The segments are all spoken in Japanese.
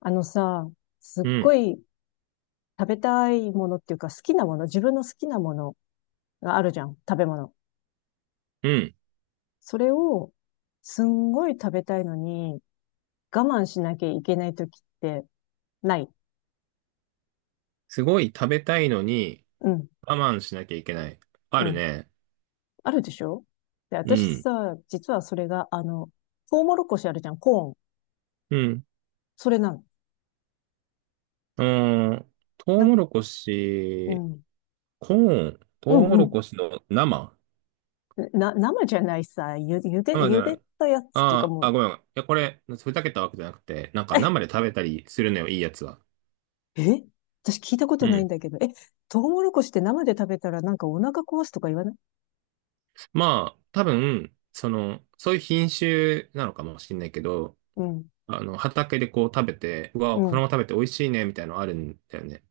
あのさ、すっうごん、い食べたいものっていうか好きなもの、自分の好きなものがあるじゃん、食べ物。うん。それをすんごい食べたいのに我慢しなきゃいけない時ってない？すごい食べたいのにうん、我慢しなきゃいけない。うあるん。ね。あるでしょ？で、う私ん、さ、実はそれが、トウモロコシあるじゃん、コーン。うん。それなの。うーん、トウな、モロコうシ、ん、コーン、トうウん、モうロん。コシの生生じゃないさ、生じゆゃなでい。たやつっていうかあもーう、あ、ごめん。ごめんこれ、ふざけたわけじゃなくて、なんか生 で食べたりするのよ、いいやつは。え、私聞いたことうないんん。だけど。え、トウモロコシって生で食べたらなんかお腹壊すとか言わない？まあ、多分、そういう品種なのかもしれないけど、うん。畑でこう食べて、ううわ、そのん。まま食べて美味しいね、みたいなのあるんだよね。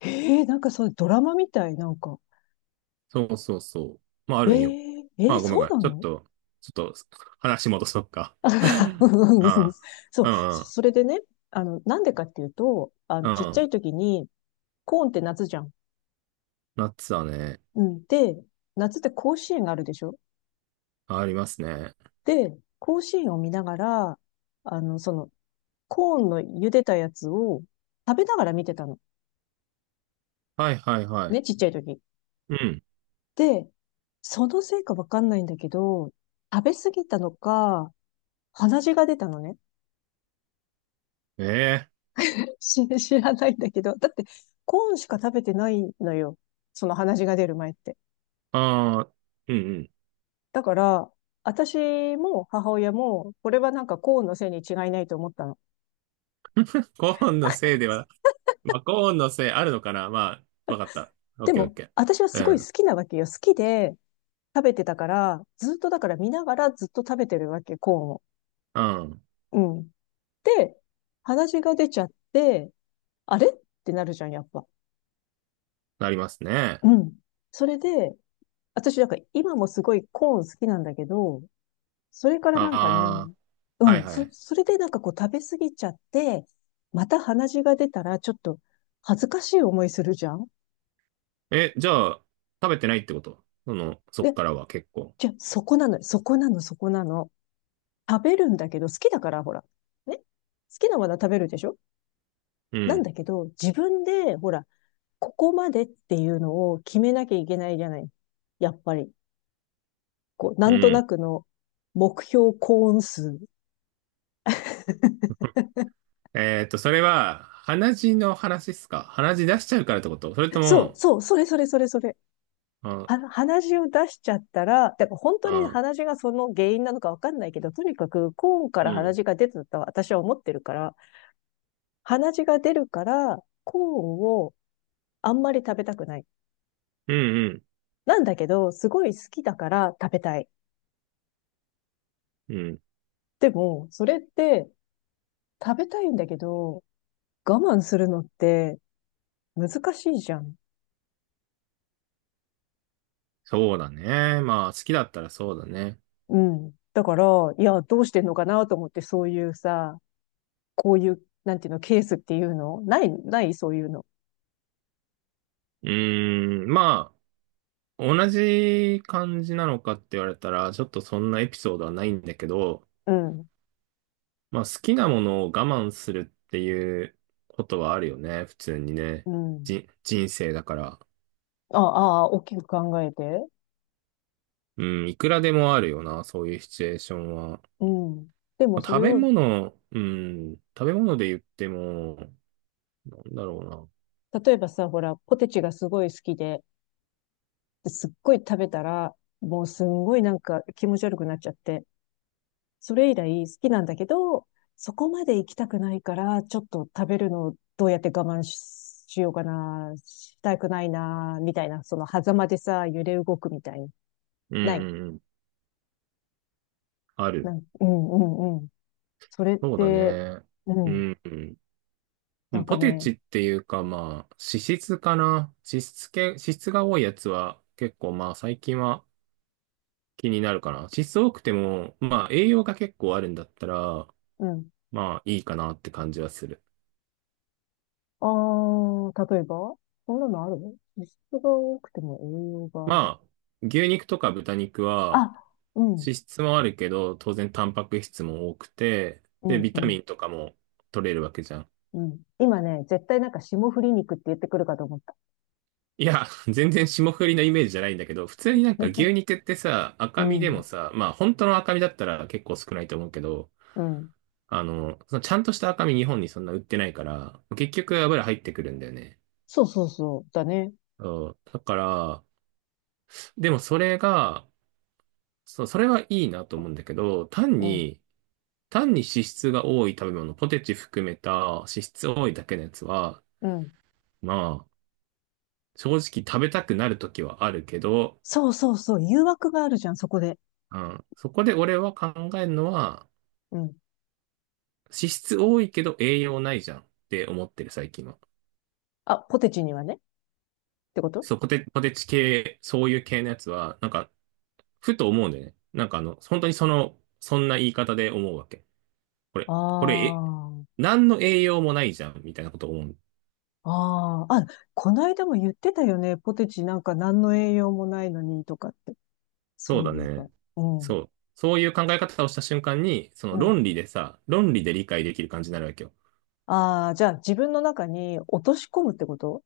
えー、なんかそう、ドラマみたい、なんか。そうそうそう。まあ、あえるんよ。ー、えまーあ、ごめんごそうめん。なちょっの？と、ちょっと、話戻そっか。あ うん うんうん あ そう、あ、そうそれでね、なんでかっていうと、んうちっん、ちうゃいん。時に、コーンって夏じゃん。夏はね、うん。で、夏って甲子園があるでしょ？ありますね。で、甲子園を見ながら、あの、その、コーンの茹でたやつを食べながら見てたの。はいはいはい。ね、ちっちゃい時。うん。で、そのせいかわかんないんだけど、食べ過ぎたのか、鼻血が出たのね。ええ知らないんだけど、だってコーンしか食べてないのよ。その鼻血が出る前って。ああ、うんうん。だから、私も母親も、これはなんかコーンのせいに違いないと思ったの。コーンのせ いでは、まあ、コーンのせいあるのかな。まあ、わかった。オッでケーオッも、ケ私はすごいー。好きなわけよ。好きで食べてたから、ずっとだから見ながらずっと食べてるわけ、コーンを。うん、うん。うん。で、鼻血が出ちゃって、あれってなるじゃん、やっぱ。なりますね。うん。それで、私なんか今もすごいコーン好きなんだけど、それからなんかね、ああ、うはいん、はい。それでなんかこう食べ過ぎちゃって、また鼻血が出たらちょっと恥ずかしい思いするじゃん。え、じゃあ、食べてないってこと？その、そっで、からは結構。じゃあそこなのよ、そこなの、そこなの。食べるんだけど、好きだから、ほら。ね、好きなものは食べるでしょ？うなんん、だけど、自分で、ほら、ここまでっていうのを決めなきゃいけないじゃない。やっぱり。こう、なうんとなん。くの目標コーン数。えーっと、それは、鼻血の話っすか？鼻血出しちゃうからってこと？それとそう、も、そう、それそれそれそれ。あ、鼻血を出しちゃったら、だから本当にあ、鼻血がその原因なのかわかんないけど、とにかくコーンかうら鼻ん、血が出てたと私は思ってるから、鼻血が出るから、コーンをあんまり食べたくない。うん、なんだけど、すごい好きだから食べたい。うん、うん。でも、それって食べたいんだけど、我慢するのって難しいじゃん。そうだね。まあ、好きだったらそうだね。うん。だから、いや、どうしてんのかなと思って、そういうさ、こういう、なんていうの、ケースっていうのない、ない、そういうの。うーん、まあ、同じ感じなのかって言われたら、ちょっとそんなエピソードはないんだけど、うん、まあ、好きなものを我慢するっていうことはあるよね。普通にね。うん。じ、人生だから。ああ、大きく考えて。うん、いくらでもあるよな、そういうシチュエーションは。うん。でもまあそ食れべを、物、うん、食べ物で言っても、なんだろ例えばさ、ほら、ポテチがすごい好きで、で、すっごい食べたら、もうすんごいなんか気持ち悪くなっちゃって、それ以来好きなんだけど、そこまで行きたくないから、ちょっと食べるのをどうやって我慢しようかな、したくないな、みたいな、その狭間でさ、揺れ動くみたいな。うな。うんなうい？んうん。ある。うん、うん、うん。それっそうだて、ね。ううん。ん、うなん。んかポテね、チっていうか、まあ、脂質かな。脂質系、脂質が多いやつは結構、まあ、最近は気になるかな。脂質多くても、まあ、栄養が結構あるんだったら、うん。まあ、いいかなって感じはする。ああ、例えばそんなのあるの？脂質が多くても栄養がある？まあ、牛肉とか豚肉は、あ、うん、脂質もあるけど、当然タンパク質も多くて、うで、ん、ビうタん、ミンとかも取れるわけじゃん。うん。今ね、絶対なんか霜降り肉って言ってくるかと思った。いや、全然霜降りのイメージじゃないんだけど、普通になんか牛 肉ってさ、う赤身でもん、さ、まあ本当の赤身だったら結構少ないと思うけど、うん。そのちゃんとした赤身日本にそんな売ってないから、結局油入ってくるんだよね。そうそうそう、だね。そう。だから、でもそれが、そう、それはいいなと思うんだけど、単うん、に、単に脂質が多い食べ物、ポテチ含めた脂質多いだけのやつは、うん。まあ、正直食べたくなる時はあるけど、そうそうそう、誘惑があるじゃん、そこで。うん、そこで俺は考えるのは、うん。脂質多いけど栄養ないじゃんって思ってる最近は。あ、ポテチにはね。ってこと？そう、ポテチ系、そういう系のやつは、なんか、ふと思うんだよね。なんかあの、本当にその、そんな言い方で思うわけ。これ、これ、あえ、何の栄養もないじゃんみたいなことを思う。あ、ああ、あ、こないだも言ってたよね。ポテチなんか何の栄養もないのにとかって。そそううだいえば。ね。うん、そう。そういう考え方をした瞬間に、うん。論理で理解できる感じになるわけよ。ああ、じゃあ自分の中に落とし込むってこと？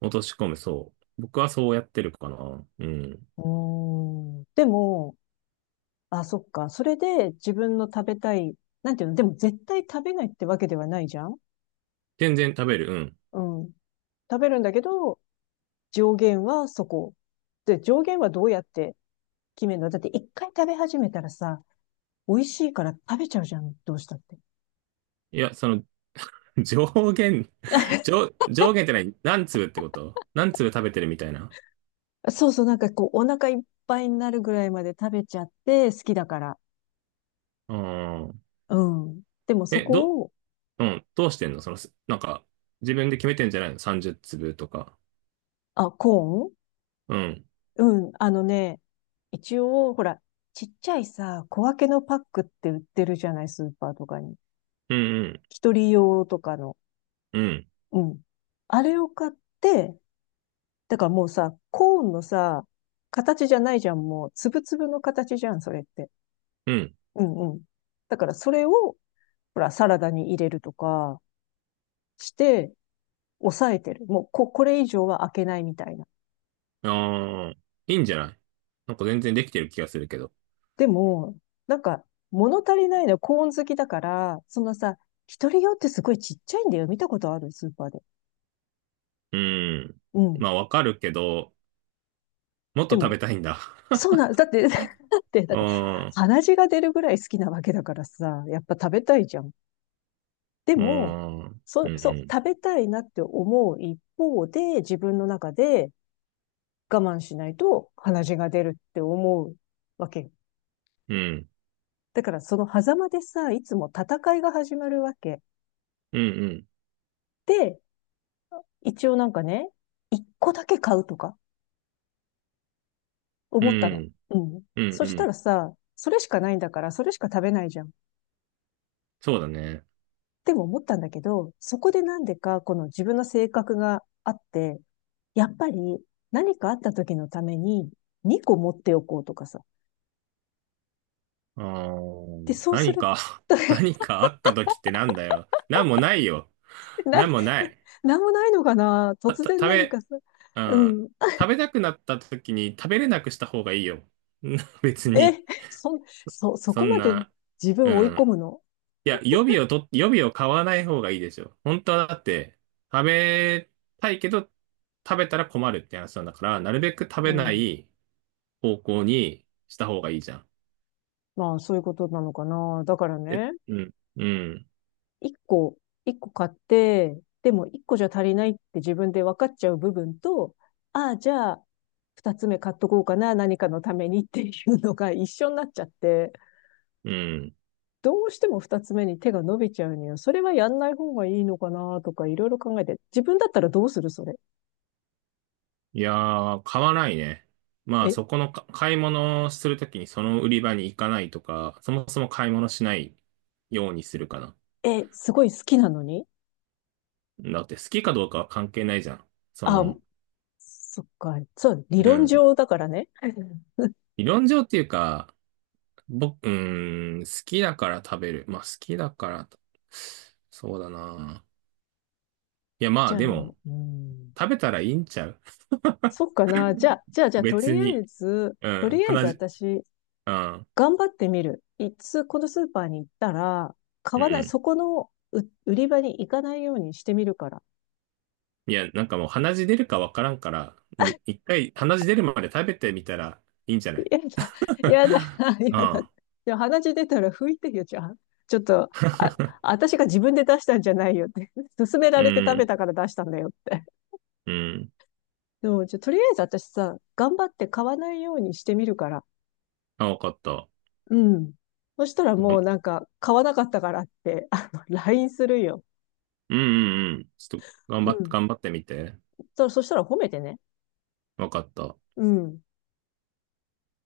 落とし込む、そう。僕はそうやってるかな。うん。うーん。でも、あ、そっか。それで自分の食べたい、なんていうの、でも絶対食べないってわけではないじゃん？全然食べる、うん。うん。食べるんだけど、上限はそこ。で、上限はどうやって決めるの？だって一回食べ始めたらさ、美味しいから食べちゃうじゃん。どうしたって。いや、その、上限、上限って何？何粒ってこと？何粒食べてるみたいな。そうそう、なんかこう、お腹いっぱいになるぐらいまで食べちゃって、好きだから。うん。うん。でもそえ、ど、こを、うん、どうしてんの？その、すなんか、自分で決めてんじゃないの ?30 粒とか。あ、コーン？うん。うん、あのね、一応、ほら、ちっちゃいさ、小分けのパックって売ってるじゃない、スーパーとかに。うん、うん、一人用とかの。うん、うん。あれを買って、だからもうさ、コーンのさ、形じゃないじゃん、もう、つぶつぶの形じゃん、それって。うん。うんうん。だからそれを、ほら、サラダに入れるとかして、抑えてる。もう、これ以上は開けないみたいな。ああ、いいんじゃない？なんか全然できてる気がするけど。でも、なんか、物足りないのはコーン好きだから、そのさ、一人用ってすごいちっちゃいんだよ。見たことあるスーパーで。うん。うん。まあ、わかるけど、もっとで食も、べたいんだ。そうなん、だって、だって、だうって、ん、鼻血が出るぐらい好きなわけだからさ、やっぱ食べたいじゃん。でうも、ん、うそう、ん、食べたいなって思う一方で、自分の中で我慢しないと鼻血が出るって思うわけうん。だから、その狭間でさ、いつも戦いが始まるわけ。うんで、一応なんかね、一個だけ買うとかう思ったの。ん。うん。うん。そうんしうたん。らさ、それしかないんだから、それしか食べないじゃん。そうだね。でも思ったんだけど、そこでなんでか、この自分の性格があって、やっぱり何かあった時のために2個持っておこうとかさ。あで、ーそうす何るか。 と 何 かあった時ってなんだよ。なんもないよ。な、なんもない。なんもないのかな？た、突た然食何べ、かさ。ううん。ん。食べたくなった時に食べれなくした方がいいよ。別に。え、そ、そそこんまでな、自分うを追いん。込むの？いや、予備を買わない方がいいでしょ。本当はだって、食べたいけど、食べたら困るって話なんだから、なるべく食うべなん。い方向にした方がいいじゃん。まあ、そういうことなのかな。だからえ、ね、うん、うん、一個、一個買って、でも一個じゃ足りないって自分で分かっちゃう部分と、ああ、じゃあ、二つ目買っとこうかな、何かのためにっていうのが一緒になっちゃって、うん。どうしても二つ目に手が伸びちゃうには、それはやんない方がいいのかなとかいろいろ考えて、自分だったらどうする、それ？いやー、買わないね。まあ、え、そこのか買い物をするときにその売り場に行かないとか、そもそも買い物しないようにするかな。え、すごい好きなのに？だって好きかどうかは関係ないじゃん。そあ、の、そっか、そう、理う論ん。上だからね。理論上っていうか、僕、うん、好きだから食べる。まあ、好きだからと、そうだな。いや、まじあ、ゃあ、でも、うん、食べたらいいんちゃう？ そっかな。じゃあ、じゃあ、じゃあ、と別りあえに。ず、うとん、りあえず話、私、うん、頑張ってみる。このスーパーに行ったら、買うわない、ん。そこの売り場に行かないようにしてみるから。いや、なんかもう鼻血出るかわからんから、うん、一回鼻血出るまで食べてみたらいいんじゃない？ やだ、やだ、やだ。ああ、で鼻血出たら拭いてよ、じゃあ。ちょっと、あ、私が自分で出したんじゃないよって。勧めらうれて食べん、たから出したんだよって。うん。でも、じゃあとりあえず私さ、頑張って買わないようにしてみるから。あ、わかった。うん。そしたらがもんうなんか、買わなかったからって、LINE するよ。うん、うん、うん。ちょっと頑う張って、ん。頑張ってみて。そしたら褒めてね。わかった。うん。